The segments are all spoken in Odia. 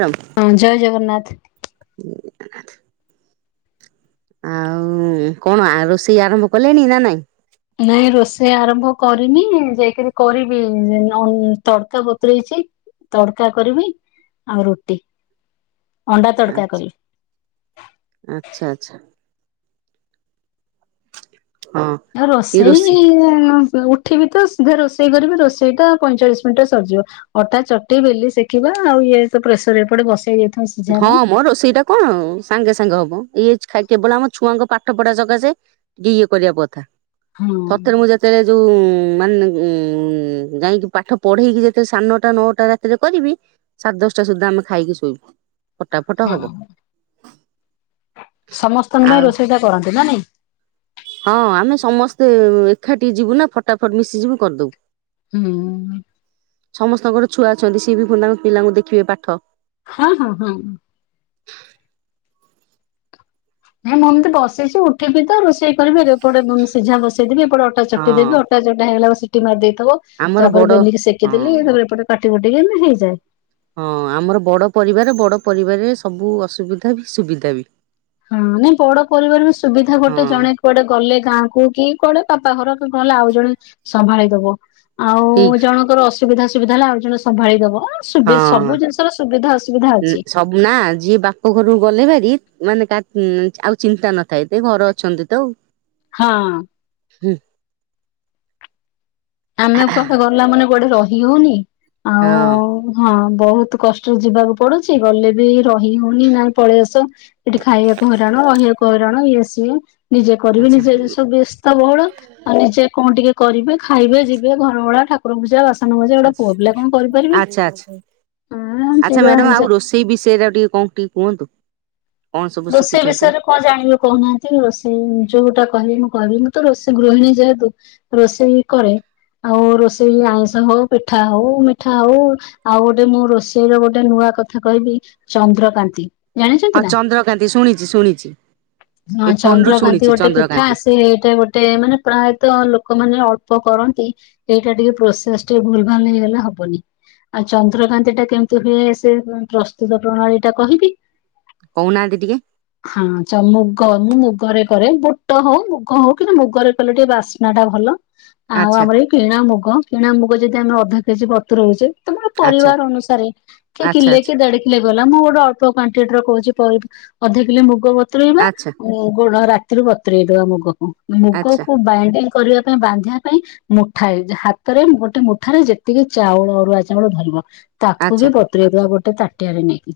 ଏମ୍ ହଁ ଜୟ ଜଗନ୍ନାଥ। [inaudible] ଆଉ କଣ ଆ ରୋଷେଇ ଆରମ୍ଭ କଲେଣି ନା ନାଇଁ? ନାଇଁ ରୋଷେଇ ଆରମ୍ଭ କରିନି ଯାଇକିରି କରିବି ଅ ତଡ଼କା ବତୁରେଇଚି। ତଡକା କରିବି ଆଉ ରୁଟି। ଅଣ୍ଡା ତଡକା କରିବି। ଆଛା ଆଚ୍ଛା ଆଚ୍ଛା। ହଁ। ଆଉ ରୋଷେଇ ଲୁ ଉଠିବିତ ସିଧା ରୋଷେଇ କରିବି ରୋଷେଇଟା ପଇଁଚାଳିଶି ମିନିଟ୍ରେ ସରିଯିବ। ଅଟା ଚଟେଇ ବେଲି ଶେଖିବା ଆଉ ଇଏ ତ ପ୍ରେସର ଏପଟେ ବସେଇ ଯେ ହଁ ମୋ ରୋଷେଇଟା କଣ ସାଙ୍ଗେ ସାଙ୍ଗେ ହବ ଇ କେବଳ ଆମ ଛୁଆଙ୍କ ପାଠ ପଢା ସକାଶେ ଏ ଇଏ କରିବା ପଥା ହଁ। ସତରେ ମୁଁ ଜା ତେଳେ ଯୋଉ ମାନେ ଉଁ ଯାଇକି ପାଠ ପଢେଇକି ଯେତେ ସାଢ଼େ ନଅଟା ନଅଟା ରାତିରେ କରିବି ସାଢ଼େ ଦଶଟା ସୁଦ୍ଧା ଆମେ ଖାଇକି ଶୋଇବୁ ଫଟା ଫଟ ହଁ ହବ। ସମସ୍ତଙ୍କ ପାଇଁ ଆଉ ରୋଷେଇଟା କରନ୍ତି ନାଁ ନାଇଁ? ହଁ ଆମେ ସମସ୍ତେ ଏଖାଠି ଯିବୁ ନା ଫଟାଫଟ୍ ମିଶିଯିବୁ କରିଦବୁ। ହୁଁ। ସମସ୍ତଙ୍କର ଛୁଆ ଅଛନ୍ତି ସିଏ ବି ଫୁଣି ତାଙ୍କ ପିଲାଙ୍କୁ ଦେଖିବେ ପାଠ। ହଁ ହଁ ହଁ। ହେଁ ମୁଁ ଏମିତି ବସିଚି ଉଠିବି ତ ରୋଷେଇ କରିବି ରେ ଏପଟେ ମୁ ସିଝା ବସେଇଦେବି ଏ ପଡ଼େ ଅଟା ଚକଟି ହଁ ଦେବି ଅଟା ଚକଟା ହେଇଗଲା ବ ସିଟି ମାରି ଦେଇଥବ ଆମର ବଡ ତାପରେ ବେଲିକି ସେକିଦେଲି ହଁ ତାପରେ ଏପଟେ କାଟି କୁଟିକି ଏମିତି ହେଇଯାଏ। ହଁ ଆମର ବଡ଼ ପରିବାର ବଡ଼ ପରିବାରରେ ସବୁ ଅସୁବିଧା ବି ସୁବିଧା ବି। ହଁ ନାଇଁ ବଡ ପରିବାର ସୁବିଧା ଗୋଟେ ହଁ ଜଣେ କୁଆଡେ ଗଲେ ଗାଁ କୁ କି କୁଆଡେ ବାପା ଘର କି କଣ ଆଉ ଜଣେ ସମ୍ଭାଳିଦବ। ଆଉ ଠିକ ଜଣଙ୍କର ଅସୁବିଧା ସୁୁବିଧା ହେଲା ଆଉ ଜଣେ ସମ୍ଭାଳିଦବ। ହଁ ସବୁ ଜିନିଷର ସୁବିଧା ଅସୁବିଧା ଅଛି। ସବୁ ନା ଯିଏ ବାପ ଘରୁ ଗଲେ ଭାରି ମାନେ ଆଉ ଚିନ୍ତା ନଥାଏ ତେ ଘର ଅଛନ୍ତି ତ ଉ। ହଁ। ଆମେ କୁଆଡେ ଗଲା ମାନେ କୁଆଡେ ରହି ହଉନି ଆଉ ହଁ ହଁ ବହୁତ୍ କଷ୍ ଯିବାକୁ ପଡୁଛି ଗଲେ ବି ରହି ହଉନି ନାଇଁ ପଳେଇ ଆସ। ଏଠି ଖାଇବାକୁ ହଇରାଣ ରହିବାକୁ ହଇରାଣ ଇଏ ସିଏ। ନିଜେ କରିବେ ଆଚ୍ଛା ନିଜେ ସବୁ ବ୍ୟସ୍ତ ବହୁଳ ଆଉ ନିଜେ କଣ ଟିକେ କରିବେ। ଖାଇବେ ଯିବେ ଘର ଓଳା ଠାକୁର ପୂଜା ବାସ୍ ସାନ ମଜା ଏଉଡା ଆଚ୍ଛା ପୁଅ ପିଲା କଁ କରିପାରିବେ ଆଚ୍ଛା ହୁଁ ସେଇ ଭଳିଆ ହାଲଚା ସେଇ ବିଷୟରେ ଆଉ ଟିକେ କଁ ଟିକେ କୁହନ୍ତୁ। କଣ ସବୁ ରୋଷେଇ ଶିଖିଛନ୍ତି ବିଷୟରେ କଣ ଜାଣିବେ କହୁନାହାନ୍ତି ରୋଷେଇ ଯୋଉଟା କହିବି ମୁଁ କହିବି ମୁଁ ତ ରୋଷେଇ ଗୃହିଣୀ ଯେହେତୁ ରୋଷେଇ କରେ ଆଉ ରୋଷେଇ ଆଇଁଷ ହଉ ପିଠା ହଉ ମିଠା ହଉ ଆଉ ଗୋଟେ ମୁଁ ରୋଷେଇର ଗୋଟେ ନୂଆ କଥା କହିବି ଚନ୍ଦ୍ରକାନ୍ତି। ଜାଣିଛନ୍ତି ହଁ ନା? ଚନ୍ଦ୍ରକାନ୍ତି ଶୁଣିଛି ଶୁଣିଛି। ହଁ ଏ ଫୋନ ରୁ ଚନ୍ଦ୍ରକାନ୍ତି ଶୁଣିଛି ଗୋଟେ ପିଠା ଚନ୍ଦ୍ରକାନ୍ତି ଆସେ ଟେ ଗୋଟେ ମାନେ ପ୍ରାୟତଃ ଲୋକମାନେ ଅଳ୍ପ କରନ୍ତି ଏଇଟା ଟିକେ ପ୍ରୋସେସ୍ ଟିକେ ଭୁଲ୍ ଭାଲ୍ ହେଇଗଲେ ହବନି। ଆଉ ଚନ୍ଦ୍ରକାନ୍ତି ଟା କେମିତି ହୁଏ ସେ ପ୍ରସ୍ତୁତ ପ୍ରଣାଳୀ ଟା କହିବି? କହୁନାହାନ୍ତି ଟିକେ। ହଁ ଚ ମୁଗ ମୁଁ ମୁଗରେ କରେ ବୁଟ ହଉ ମୁଗ ହଉ କିନ୍ତୁ ମୁଗରେ କଲେ ଟିକେ ବାସ ନାଟା ଭଲ ଆଉ ଆଚ୍ଛା ଆମର ଏଇ କିଣା ମୁଗ କିଣା ମୁଗ ଯଦି ଆମେ ଅଧ କେଜି ବତୁରଉଚେ ତମର ଆଚ୍ଛା ପରିବାର ଅନୁସାରେ କିଏ ଆଚ୍ଛା କିଲେ କିଏ ଦେଢ଼ କିଲେ ଗଲା ମୁଁ ଗୋଟେ ଅଳ୍ପ କୁଆଣ୍ଟି ଟି ର କହୁଚି [unintelligible] ଅଧ କିଲେ ମୁଗ ବତୁରେଇବା ଆଚ୍ଛା ଗୁଡ଼ ରାତିରୁ ବତୁରେଇଦେବା ମୁଗକୁ ଆଚ୍ଛା ଆଚ୍ଛା ମୁଗକୁ ବାଇଣ୍ଡିଙ୍ଗି କରିବା ପାଇଁ ବାନ୍ଧିବା ପାଇଁ ମୁଠାଏ ଯେ ହାତରେ ଗୋଟେ ମୁଠାରେ ଯେତିକି ଚାଉଳ ଅରୁଆ ଚାଉଳ ଧରିବ ତାକୁ ବି ଆଚ୍ଛା ବତୁରେଇଦେବା ଗୋଟେ ତାଟିଆରେ ନେଇକି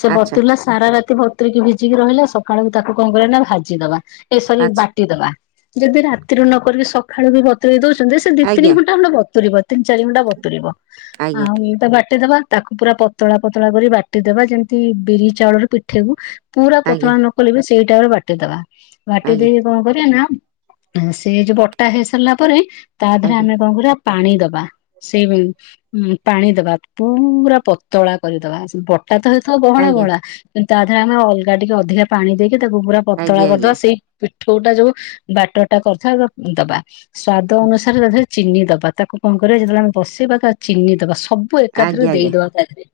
ସେ ଆଚ୍ଛା ବତୁରିଲା ସାରା ରାତି ବ ବତୁରିକି ଭିଜିକି ରହିଲା ସକାଳୁ ତାକୁ କଣ କରିବା ନା ଭାଜିଦବା ଏ ସରି ଆଚ୍ଛା ବା ଟି ଦବା ଯଦି ରାତିରୁ ନ କରିକି ସଖାଳୁ ବି ବତୁରେଇ ଦଉଚନ୍ତି ସେ ଦି ତିନି ଆଜ୍ଞା ଘଣ୍ଟା ଖଣ୍ଡେ ବତୁରୀ ବ ତିନି ଚାରି ଘଣ୍ଟା ବତୁରିବ ଆଜ୍ଞା ଆଉ ତା ବାଟିଦବା ତାକୁ ପୁରା ପତଳା ପତଳା କରି ବାଟିଦେବା ଯେମିତି ବିରି ଚାଉଳରୁ ପିଠେବୁ ପୁରା ଆଜ୍ଞା ପତଳା ନ କଲେ ବି ସେଇଟାରେ ବାଟିଦେବା ବାଟି ଆଜ୍ଞା ଦେଇ କଣ କରିବା ନା ସେ ଯୋଉ ବଟା ହେଇ ସାରିଲା ପରେ ତା ଦେହରେ ଆଜ୍ଞା ଆମେ କଣ କରିବା ପାଣି ଦବା ସେହୁଁ ପାଣି ଦବା ପୁରା ପତଳା କରିଦବା ତା ଥରେ ତ ବହଳା ଆଜ୍ଞା ବହଳା କିନ୍ତୁ ତା ଦେହରେ ଆମେ ଅଲଗା ଟିକେ ଅଧିକା ପାଣି ଦେଇକି ତାକୁ ପୁରା ପତଳା ଆଜ୍ଞା ଆଜ୍ଞା କରିଦବା ସେଇ ପିଠୋଉ ଟା ଯୋଉ ବାଟର ଟା କରିଥବା ଦବା। ସ୍ଵାଦ ଅନୁସାର ତଥାପି ଚିନି ଦବା ତାକୁ କଣ କରିବା ଯେତେବେଳେ ଆମେ ବସେଇବା ତା ଚିନି ଦବା ସବୁ ସଵୁ ଏକାଥରେ ଆଜ୍ଞା ଆଜ୍ଞା ଦେଇଦବା ତା ଦେହରେ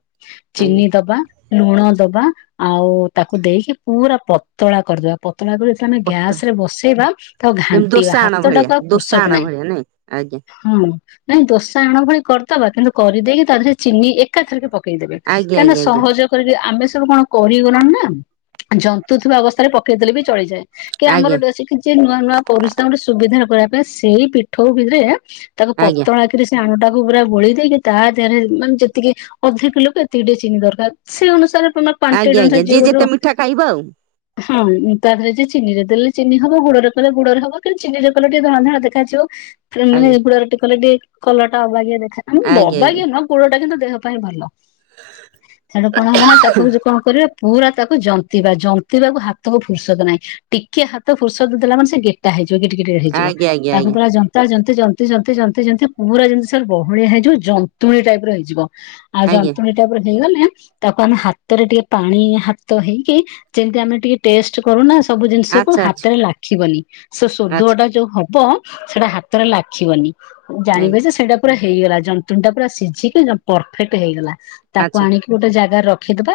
ଆଜ୍ଞା ଚିନି ଦବା ଲୁଣ ଦବା ଆଉ ତାକୁ ଦେଇକି ପୁରା ପତଳା କରିଦବା। ପତଳା କରି ତମେ ଗ୍ୟାସ ପତା ରେ ବସେଇବା ତ ଯେମିତି ଘାଣ୍ଟିବା। ଦୋସା ଆଣ ଭଳିଆ ହାତଟାକୁ ଆଉ ଦୋସା ଫୁରସଦ ଆଣ ନାହିଁ। ଭଳିଆ ନାଇଁ ଆଜ୍ଞା ହଁ ନାଇଁ ଦୋସା ଆଣ ଭଳି କରିଦବା କିନ୍ତୁ କରିଦେଇକି ତା ଦେହରେ ଚିନି ଏ ଏକାଥରକେ ପକେଇଦେବେ। ଆଜ୍ଞା କାହିଁକିନା ଆଜ୍ଞା ସହଜ କରିକି ଆମେ ସବୁ କଣ? କରିଗଲୁଣ ନା ଜନ୍ତୁ ଥିବା ଅବସ୍ଥାରେ ପକେଇଦେଲେ ବି ଚଳିଯାଏ। କି ଆମର ଆଜ୍ଞା ଆଜ୍ଞା ଡେସି ନୂଆ ନୂଆ ପରିଶ୍ରମ ରେ ସୁବିଧା କରିବାପାଇଁ ସେଇ ପିଠଉ ବିରିରେ ତାକୁ ଆଜ୍ଞା ପତଳା କି ସେଥିରେ ସେ ଆଣଟାକୁ ପୁରା ଗୋଳେଇ ଦେଇକି ତା ଦେହରେ ମାନେ ଯେତିକି ଅଧିକ କିଲୋକୁ ଏତିକି ଟିକେ ଚିନି ଦରକାର୍ ସେଇ ଅନୁସାରେ ତମେ ପାଣ୍ଟି ଆଜ୍ଞା ଆଜ୍ଞା ଯିଏ ଯେତେ [unintelligible] ମିଠା ଖାଇବ ଆଉ ହଁ ତା ଦେହରେ ଯେ ଚିନିରେ ଦେଲେ ଚିନି ହବ। ଗୁଡ଼ ରେ କଲେ ଗୁଡ଼ ରେ ହବ। କିନ୍ତୁ ଚିନିରେ କଲେ ଟିକେ ଧଳା ଦେଖାଯିବ। ଏ ମାନେ ଆଜ୍ଞା ଗୁଡ଼ ରେ ଟିକେ କଲେ ଟିକେ କଲର ଟା ଅବାଗିଆ ଦେଖା ନାଇଁ ଆଜ୍ଞା ଅବାଗିଆ ନୁହଁ ଗୁଡ଼ ଟା କିନ୍ତୁ ଦେହ ପାଇଁ ଭଲ। ହେଟୁ କଣ ହବ ନା ତାକୁ ଯୋଉ କଣ କରିବା ପୁରା ତାକୁ ଜନ୍ତିବା ଜନ୍ତିବାକୁ ହାତକୁ ଫୁର୍ସତ ନାହିଁ ଟିକେ ହାତ ଫୁର୍ସତ୍ ଦେଲା ମାନେ ସେ ଗେଟା ହେଇଯିବ। [unintelligible] ହେଇଯିବ। ଆଜ୍ଞା ଆଜ୍ଞା ଆଜ୍ଞା ତାକୁ ଆଜ୍ଞା ପୁରା ଜ ଯନ୍ତି ଯନ୍ତି ଯନ୍ତି ଯନ୍ତି ଯନ୍ତି ପୁରା ଯେମିତି ସିଏ ବହଳିଆ ହେଇଯିବ। ଯନ୍ତୁଣୀ ଟାଇପ୍ ର ହେଇଯିବ। ଆଉ ଆଜ୍ଞା ଯନ୍ତୁଣୀ ଟା ପୁରା ହେଇଗଲେ ତାକୁ ଆମେ ହା ତ ରେ ଟିକେ ପାଣି ହାତ ହେଇକି ଯେମିତି ଆମେ ଟିକେ ଟେଷ୍ଟ କରୁନା ସବୁ ଜିନିଷକୁ ଆଚ୍ଛା ହାତରେ ଲାଖିବନି। ସେ ସୋଦୁଅଟା ଆଚ୍ଛା ଯୋଉ ହବ ସେଟା ହାତରେ ଲାଖିବନି। ଜାଣିବେ ଯେ ସେଇଟା ପୁରା ହେଇଗଲା ଜନ୍ତୁଣୀ ଟା ପୁରା ସିଝିକି ପରଫେକ୍ଟ ହେଇଗଲା। ଆଚ୍ଛା ଆଜ୍ଞା, ତାକୁ ଆଚ୍ଛା ଆଣିକି ଗୋଟେ ଜାଗାରେ ରଖିଦବା।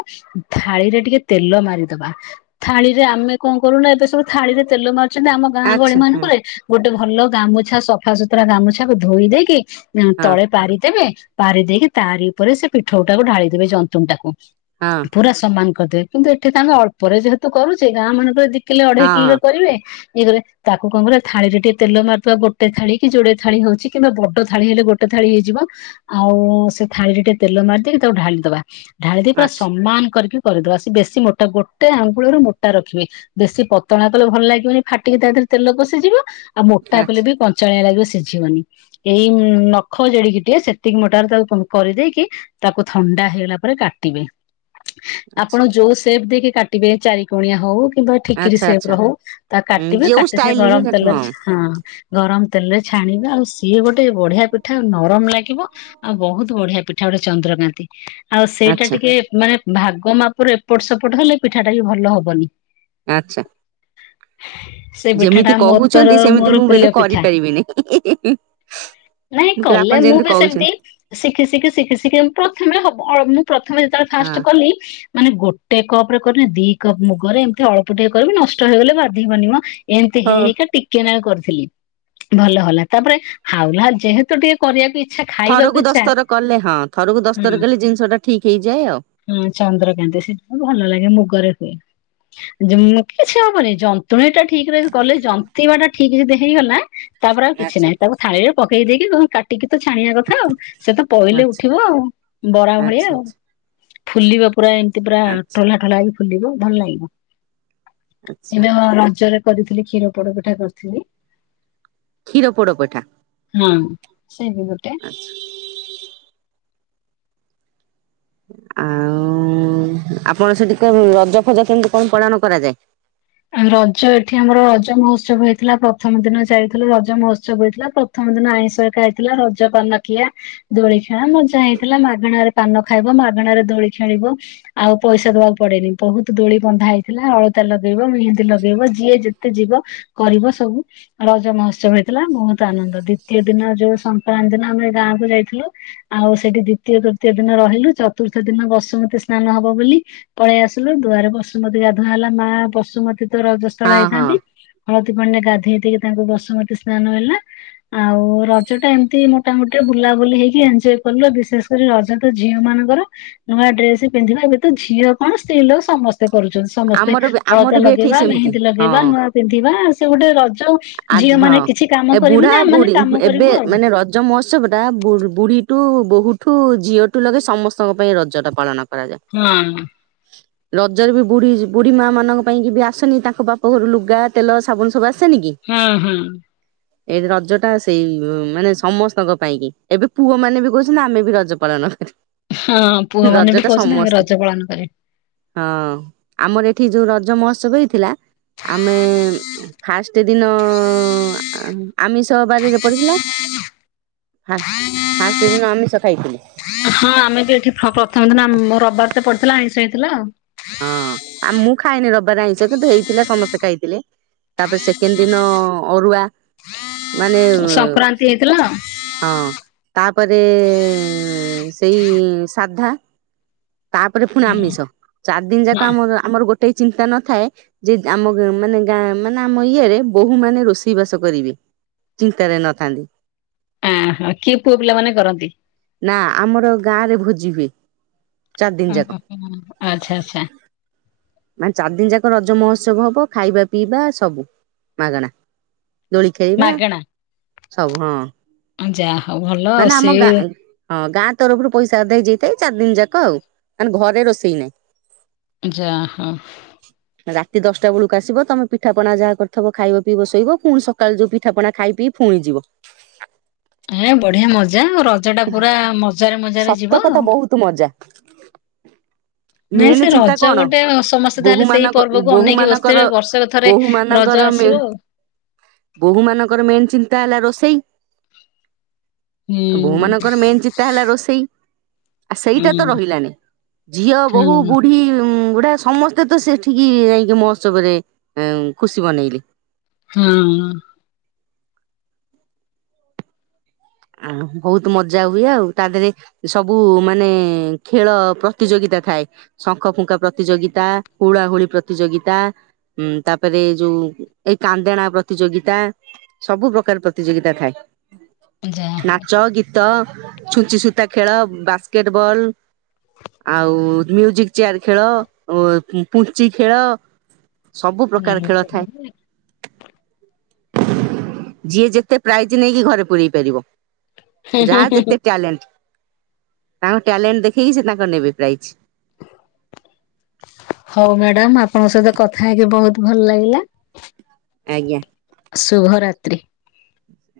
ଥାଳିରେ ଟିକେ ତେଲ ମାରିଦବା। ଥାଳିରେ ଆମେ କଁ କରୁନା ଏବେ ସବୁ ଥାଳିରେ ତେଲ ମାରୁ। ଛନ୍ତି ଆମ ଗାଁ ଗହଳି ଆଚ୍ଛା ହୁଁ ମାନଙ୍କ ରେ ଗୋଟେ ଭଲ ଗାମୁଛା ସଫା ସୁତୁରା ଗାମୁଛା କୁ ଧୋଇ ଦେଇକି। ଆଁ ହଁ ତଳେ ପାରିଦେବେ ପାରି ଦେଇକି ତାରି ଉପରେ ସେ ପିଠଉଟାକୁ ଢାଳିଦେବେ ଜନ୍ତୁଣି ଟାକୁ। ହଁ ପୁରା ସମାନ କରିଦେବେ କିନ୍ତୁ ଏଠି ତାଙ୍କେ ଅଳ୍ପରେ ଯେହେତୁ କରୁଛେ ଗାଁ ମାନଙ୍କରେ ଦି କିଲୋ ଅଢେଇ ହଁ କିଲି ରେ ହଁ କରିବେ ଇଏ ରେ। ତାକୁ କଁ କରିବା ଥାଳିରେ ଟିକେ ତେଲ ମାରିଦବା ଗୋଟେ ଥାଳି କି ଯୋଡ଼େ ଥାଳି ହଉଛି କିମ୍ବା ବଡ ଥାଳି ହେଲେ ଗୋଟେ ଥାଳି ହେଇଯିବ। ଆଉ ସେ ଥାଳିରେ ଟିକେ ତେଲ ମାରି ଦେଇକି ତାକୁ ଢାଳି ଦବା ଢାଳି ଦେଇ ପୁରା ଆଚ୍ଛା ସମାନ କରିକି। କରିଦବା ସେ ବେଶୀ ମୋଟା ଗୋଟେ ଆଙ୍ଗୁଳରୁ ମୋଟା ରଖିବେ। ବେଶୀ ପତଳା କଲେ ଭଲ ଲାଗିବନି ଫାଟିକି ତା ଦେହରେ ତେଲ ପଶିଯିବ ଆଉ ମୋଟା କଲେ ଆଚ୍ଛା ବି କ କାଞ୍ଚଳିଆ ଲାଗିବ ସିଝିବନି ଏଇ ନଖ ଜେଡିକି ଟିକେ ସେତିକି ମୋଟା ର ତାକୁ କରି ଦେଇକି। ତାକୁ ଥଣ୍ଡା ହେଇଗଲା ପରେ କାଟ୍ ଟିବେ ଆପଣ ଆଚ୍ଛା ଯୋଉ ସେପ ଦେଇକି କାଟିବେ ଚାରି କଣିଆ ହଉ। କିମ୍ବା ଠିକିରି ଆଚ୍ଛା ସେପ୍ ର ଆଚ୍ଛା ହଉ ତାକୁ କାଟିବେ ଯୋଉ କାଟି କି ସେ ଷ୍ଟାଇଲରେ ଗରମ କାଟିବ ତେଲରେ ଛା ହଁ। ଗରମ ତେଲରେ ଛାଣିବେ ଆଉ ସିଏ ଗୋଟେ ବଢିଆ ପିଠା ଆଉ ନରମ ଲାଗିବ। ଆଉ ବହୁତ ବଢିଆ ପିଠା ଗୋଟେ ଚନ୍ଦ୍ରକାନ୍ତି। ଆଉ ସେଇଟା ଆଚ୍ଛା ଟିକେ ମାନେ ଭାଗ ମାପରେ ଏପଟ ସେପଟ ହେଲେ ପିଠା ଟା ବି ଭଲ ହବନି। ଆଚ୍ଛା। ସେ ପିଠା ଟା ଯେମିତି ମୋତର କହୁଛନ୍ତି ସେମିତି ମୋର ମୁଁ ପ୍ରିୟ ବୋଧେ କରି ପିଠା। ପାରିବିନି ହିଁ ହିଁ ହିଁ ହିଁ। ନାଇଁ କଲେ ମୁଁ ବି ସେମିତି। ଶିଖି ଶିଖି ଶିଖି ଶିଖି ପ୍ରଥମେ ହବ ଅଳ ମୁଁ ପ୍ରଥମେ ଯେତେବେଳେ ଫାଷ୍ଟ ହଁ। କଲି। ମାନେ ଗୋଟେ କପ ରେ କଲେ ଦି କପ୍ ମୁଗରେ ଏମିତି ଅଳ୍ପ ଟିକେ କରିବି ନଷ୍ଟ ହେଇଗଲେ ବାଧି ବନିି ମ। ଏମିତି ହେଇ ହଁ। ହେଇକା ଟିକେ ନାକୁ କରିଥିଲି ଭଲ ହେଲା ତାପରେ ହାଉଲେ ହାଉଲେ ଯେହେତୁ ଟିକେ‌। କରିବାକୁ ଇଚ୍ଛା ଖା। ଥରକୁ ଦଶ ଥର କଲେ ହଁ ଥରକୁ ଦସ ହୁଁ ଥର କଲେ ଜିନିଷ ଟା ଠିକ୍ ହେଇ ଯାଏ ଆଉ। ହୁଁ ଚନ୍ଦ୍ର କାନ୍ତି ସେଟା ଭଲ ଲାଗେ ମୁଗରେ ହୁଏ ଯେ ମୁଁ କିଛି ହବନି ଯ ନ୍ତୁଣି ଟା ଠିକ୍ ରଖି କଲେ ଜନ୍ତିବା ଟା ଠିକ ଯଦି ହେଇଗଲା ତାପରେ ଆଉ କିଛି ଆଚ୍ଛା ନାହିଁ ତା। ଥାଳିରେ ପକେଇ ଦେଇକି ତମେ କା ଟି କି ତ ଛାଣିବା କଥା ଆଉ ସେ ତ ପଇଲେ ଆଚ୍ଛା ଉଠିବ ଆଉ ବରା ଆଚ୍ଛା ଭଳିଆ ଆଚ୍ଛା ଆଉ। ଫୁଲିବ ପୁରା ଏମିତି ପୁରା ଆଚ୍ଛା ଠୋଲା ଠୋଲା ହେଇିକି ଫୁଲିବ ଭଲ ଲାଗିବ। ଆଚ୍ଛା। ଏବେ ମୁଁ ରଜରେ କରିଥିଲି କ୍ଷୀର ପୋଡ ପିଠା କରିଥିଲି। କ୍ଷୀର ପୋଡ ପିଠା। ହଁ ସେ ବି ଗୋଟେ। ଆଛା ଆଉ ଆପଣ ସେଠି କମ୍ ରଜ ଫଜ କେମିତି କଣ ପାଳନ କରାଯାଏ। ରଜ ଏଠି ଆମର ରଜ ମହୋତ୍ସବ ହେଇଥିଲା ପ୍ରଥମ ଦିନ ଯାଇଥିଲୁ ରଜ ମହୋତ୍ସବ ହେଇଥିଲା। ପ୍ରଥମ ଦିନ ଆଇଁଷ ହେକା ହେଇଥିଲା ରଜ ପାନ ଖିଆ। ଦୋଳି ଖେଳ ମଜା ହେଇଥିଲା ମାଗଣା ରେ ପାନ ଖାଇବ ମାଗଣା ରେ ଦୋଳି ଖେଳିବ। ଆଉ ପଇସା ଦବାକୁ ପଡେନି ବହୁତ ଦୋଳି ବନ୍ଧା ହେଇଥିଲା ଅଳତା ଲଗ ଲଗେଇବ ମେହନ୍ଦୀ ଲଗେଇବ ଯିଏ ଯେତେ ଯିବ କରିବ ସବୁ। ରଜ ମହୋତ୍ସବ ହେଇଥିଲା ବହୁତ ଆନନ୍ଦ ଦ୍ଵିତୀୟ ଦିନ ଯୋଉ ସଂକ୍ରାନ୍ତି ଦିନ ଆମେ ଗାଁକୁୁ ଯାଇଥିଲୁ। ଆଉ ସେଠି ଦ୍ଵିତୀୟ ତୃତୀୟ ଦିନ ରହିଲୁ ଚତୁର୍ଥ ଦିନ ବସୁମତୀ ସ୍ନାନ ହବ ବୋଲି। ପଳେଇ ଆସିଲୁ ଦୁଆରେ ବସୁମତୀ ଗାଧୁଆ ହେଲା ମା ବସୁମତୀ ତ ରଜସ୍ଥଳା ହଁ ହଁ ହେଇଥାନ୍ତି। ହଳଦୀ ପାଣିରେ ଗାଧେଇ ଦେଇକି ତାଙ୍କୁ ବସୁମତୀ ସ୍ନାନ ହେଲା। ଆଉ ରଜ ଟା ଏମିତି ମୋଟାମୋଟିରେ ବୁଲାବୁଲି ହେଇକି ଏଞୟକଲୁ। ବିଶେଷ ରଜତ ଝିଅ ମାନଙ୍କର ନୂଆ ଡ୍ରେସ ପିନ୍ଧିବା ଏବେ ତ ଝିଅ କଣ ସ୍ତ୍ରୀ ଲୋକ ସମସ୍ତେ କରୁଛନ୍ତି। ସମସ୍ତେ ଆମର ବି ଆମର ତା ବି ଏଠି ଲଗେଇବା ସେମିତି ମେହେନ୍ଦୀ ହଁ। ଲଗେଇବା ନୂଆ ପିନ୍ଧିବା ସେ ଗୋଟେ ରଜ ଆଜି ଝିଅ ହଁ ମାନେ କିଛି କାମ ଏ କରିବୁ ବୁଢା ନା ଆମ ମାନେ ବୁଢୀ କାମ ଏବେ କରିବୁ ଆଉ। ମାନେ ରଜ ମହୋତ୍ସବ ଟା ବୁଢ଼ୀଠୁ ବୋହୂଠୁ ଝିଅଠୁ ଲଗେ ସମସ୍ତଙ୍କ ପାଇଁ ରଜଟା ପାଳନ କରାଯାଏ। [unintelligible] ରଜାରେ ବି ବୁଢିି ବୁଢ଼ୀ ମାଆ ମାନଙ୍କ ପାଇଁ କି ବି ଆସେନି ତାଙ୍କ ବାପ ଘରୁ ଲୁଗା ତେଲ ସାବୁନ ସବୁ ଆସେନି କି? ହଁ ହଁ। ହ ଏଇ ରଜ ଟା ସେଇ ମାନେ ସମସ୍ତଙ୍କ ପାଇଁ କି ଏବେ ପୁଅ ମାନେ ବି କହୁଛନ୍ତି ଆମେ ବି ରଜ ପାଳନ ହଁ ପୁଅ ରଜ ମାନେ ବି ଟା କହୁଛନ୍ତି ଆମେ ସମସ୍ତେ ରଜ ପାଳନକରିବୁ। ହଁ ଆମର ଏଠି ଯୋଉ ରଜ ମହୋତ୍ସବ ହେଇ ଥିଲା। ଆମେ ଫାଷ୍ଟ ଦିନ ଆମିଷ ବାରିରେ ପଡିଥିଲା। ହା ଫାଷ୍ଟ ଦିନ ଆମିଷ ଖାଇଥିଲି। ହଁ ଆମେ ବି ଏଠି ପ୍ରଥମେ ଦିନ ମୋ ରବିବାର ତ ପଡିଥିଲା ଆଇଁଷ ହେଇଥିଲା ଆଉ। ହଁ ଆ ମୁଁ ଖାଇଏନି ରବିବାର ଆଇଁସ କିନ୍ତୁ ହେଇଥିଲା ସମସ୍ତେ ଖାଇଥିଲେ। ତାପରେ ସେକେଣ୍ଡ ଦିନ ଅରୁଆ। ମାନେ ସଂକ୍ରାନ୍ତି ହେଇଥିଲା। ହଁ ତାପରେ ସେଇ ସାଧା। ତାପରେ ପୁଣି ଆମିଷ ଚାରି ଦିନ ଯାକ ଆମ ଆମର ଗୋଟେ ଚିନ୍ତା ନଥାଏ। ଯେ ଆମ ମାନେ ଗାଁ ମାନେ ଆମ ଇୟରେ ବୋହୁ ମାନେ ରୋଷେଇ ବାସ କରିବେ। ଚିନ୍ତାରେ ନଥାନ୍ତି। ଅହୋ କିଏ ପୁଅ ପିଲାମାନେ କରନ୍ତି। ନା ଆମର ଗାଁ ରେ ଭୋଜିିହୁଏ। ଓହୋ ଆଚ୍ଛା ଆଚ୍ଛା। ମାନେ ଚାରି ଦିନ ଯାକ ରଜ ମହୋତ୍ସବ ହବ ଖାଇବା ପିଇବା ସବୁ ମାଗଣା। ଦୋଳି ଖେଳବା ସବୁ ହଁ। ଆଜ୍ଞା। ମାନେ ଆମ ଗାଁ ହଁ ଗାଁ ତରଫରୁ ପଇସା ଆଦାୟ ହେଇଥାଏ ଚାରି ଦିନ ଯାକ ଆଉ ମାନେ ଘରେ ରୋଷେଇ ନାହିଁ। ଯାହଉ [inaudible] ରାତି ଦଶଟା ବେଳକୁ ଆସିବ ତମେ ପିଠାପଣା ଯାହା କରିଥବ ଖାଇବ ପିଇ ବ ଶୋଇବ ପୁଣି ସକାଳୁ ଯୋଉ ପିଠାପଣା ଖାଇ ପି କି। ଫୁଣିଯିବ। ଏ ବଢିଆ ମଜା ଆଉ ରଜ ରଜଟା ପୁରା ମଜାରେ ମଜାରେ ସତ ଯିବ କଥା ଆଉ ବହୁତ ମଜା [inaudible] ନାଇଁ ସେ ଚିନ୍ତା ରଜ କଣ ଗୋଟେ ସମସ୍ତେ ବୋହୂ ତାହେଲେ ସେଇ ମାନଙ୍କ ପର୍ବକୁ ବୋହୂ ଅନେଇକି ମାନଙ୍କର ବସିଥିବେ ବର୍ଷକ ଥରେ ବୋହୂ ରଜ ଆସିବ। ହଁ ବୋହୂମାନଙ୍କର ମେନ୍ ଚିନ୍ତା ହେଲା ରୋଷେଇ ହୁଁ ବୋହୂମାନଙ୍କର ମେନ୍ ଚିନ୍ତା ହେଲା ରୋଷେଇ ଆ ହୁଁ ସେଇଟା ତ ରହିଲାନି ଝିଅ ବୋହୂ ହୁଁ ବୁଢୀ ବୁଢା ସମସ୍ତେ ମତେ ତ ସେଠିକି ଯାଇକି ମହୋତ୍ସବରେ ଖୁସି ବନେଇଲି। ହଁ। ଆ ବହୁତ୍ ମଜା ହୁଏ ଆଉ ତା ଧେରେ ସବୁ ମାନେ ଖେଳ ପ୍ରତିଯୋଗିତା ଥାଏ। ଶଙ୍ଖ ଫୁଙ୍କା ପ୍ରତିଯୋଗିତା ହୁଳାହୁୁଳି ପ୍ରତିଯୋଗିତା। ହୁଁ ତାପରେ ଏଇ ଯୋଉ ଏଇ କାନ୍ଦେଣା ପ୍ରତିଯୋଗିତା ସବୁ ପ୍ରକାର ପ୍ରତିଯୋଗିତା ଥାଏ। ଯାହା ହଉ। ନାଚ ଗୀତ ଛୁଞ୍ଚି ସୂତା ଖେଳ ବାସ୍କେଟ ବଲ୍। ଆଉ ମ୍ୟୁଜିକ୍ ଚେୟାର ଖେଳ ଅ ପୁ ପୁଚି ଖେଳ। ସବୁ ପ୍ରକାର ହୁଁ ଖେଳ ଥାଏ। ଯିଏ ଯେତେ ପ୍ରାଇଜ୍ ନେଇକି ଘରେ ପୁରେଇ ପାରିବ। ହୁଁ ଯାହାର ହୁଁ ଯେତେ ଟ୍ୟାଲେଣ୍ଟ ତାଙ୍କ ଟ୍ୟାଲେଣ୍ଟ ଦେଖେଇ ସିଏ ତାଙ୍କର ନେବେ ପ୍ରାଇଜ। ଆ ହଉ ମ୍ୟାଡ଼ାମ୍ ଆପଣଙ୍କ ସହିତ କଥା ହେଇକି ବହୁତ ଭଲ ଲାଗିଲା। ଆଜ୍ଞା। ଶୁଭମ ରାତ୍ରି।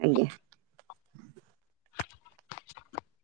ଆଜ୍ଞା। [inaudible]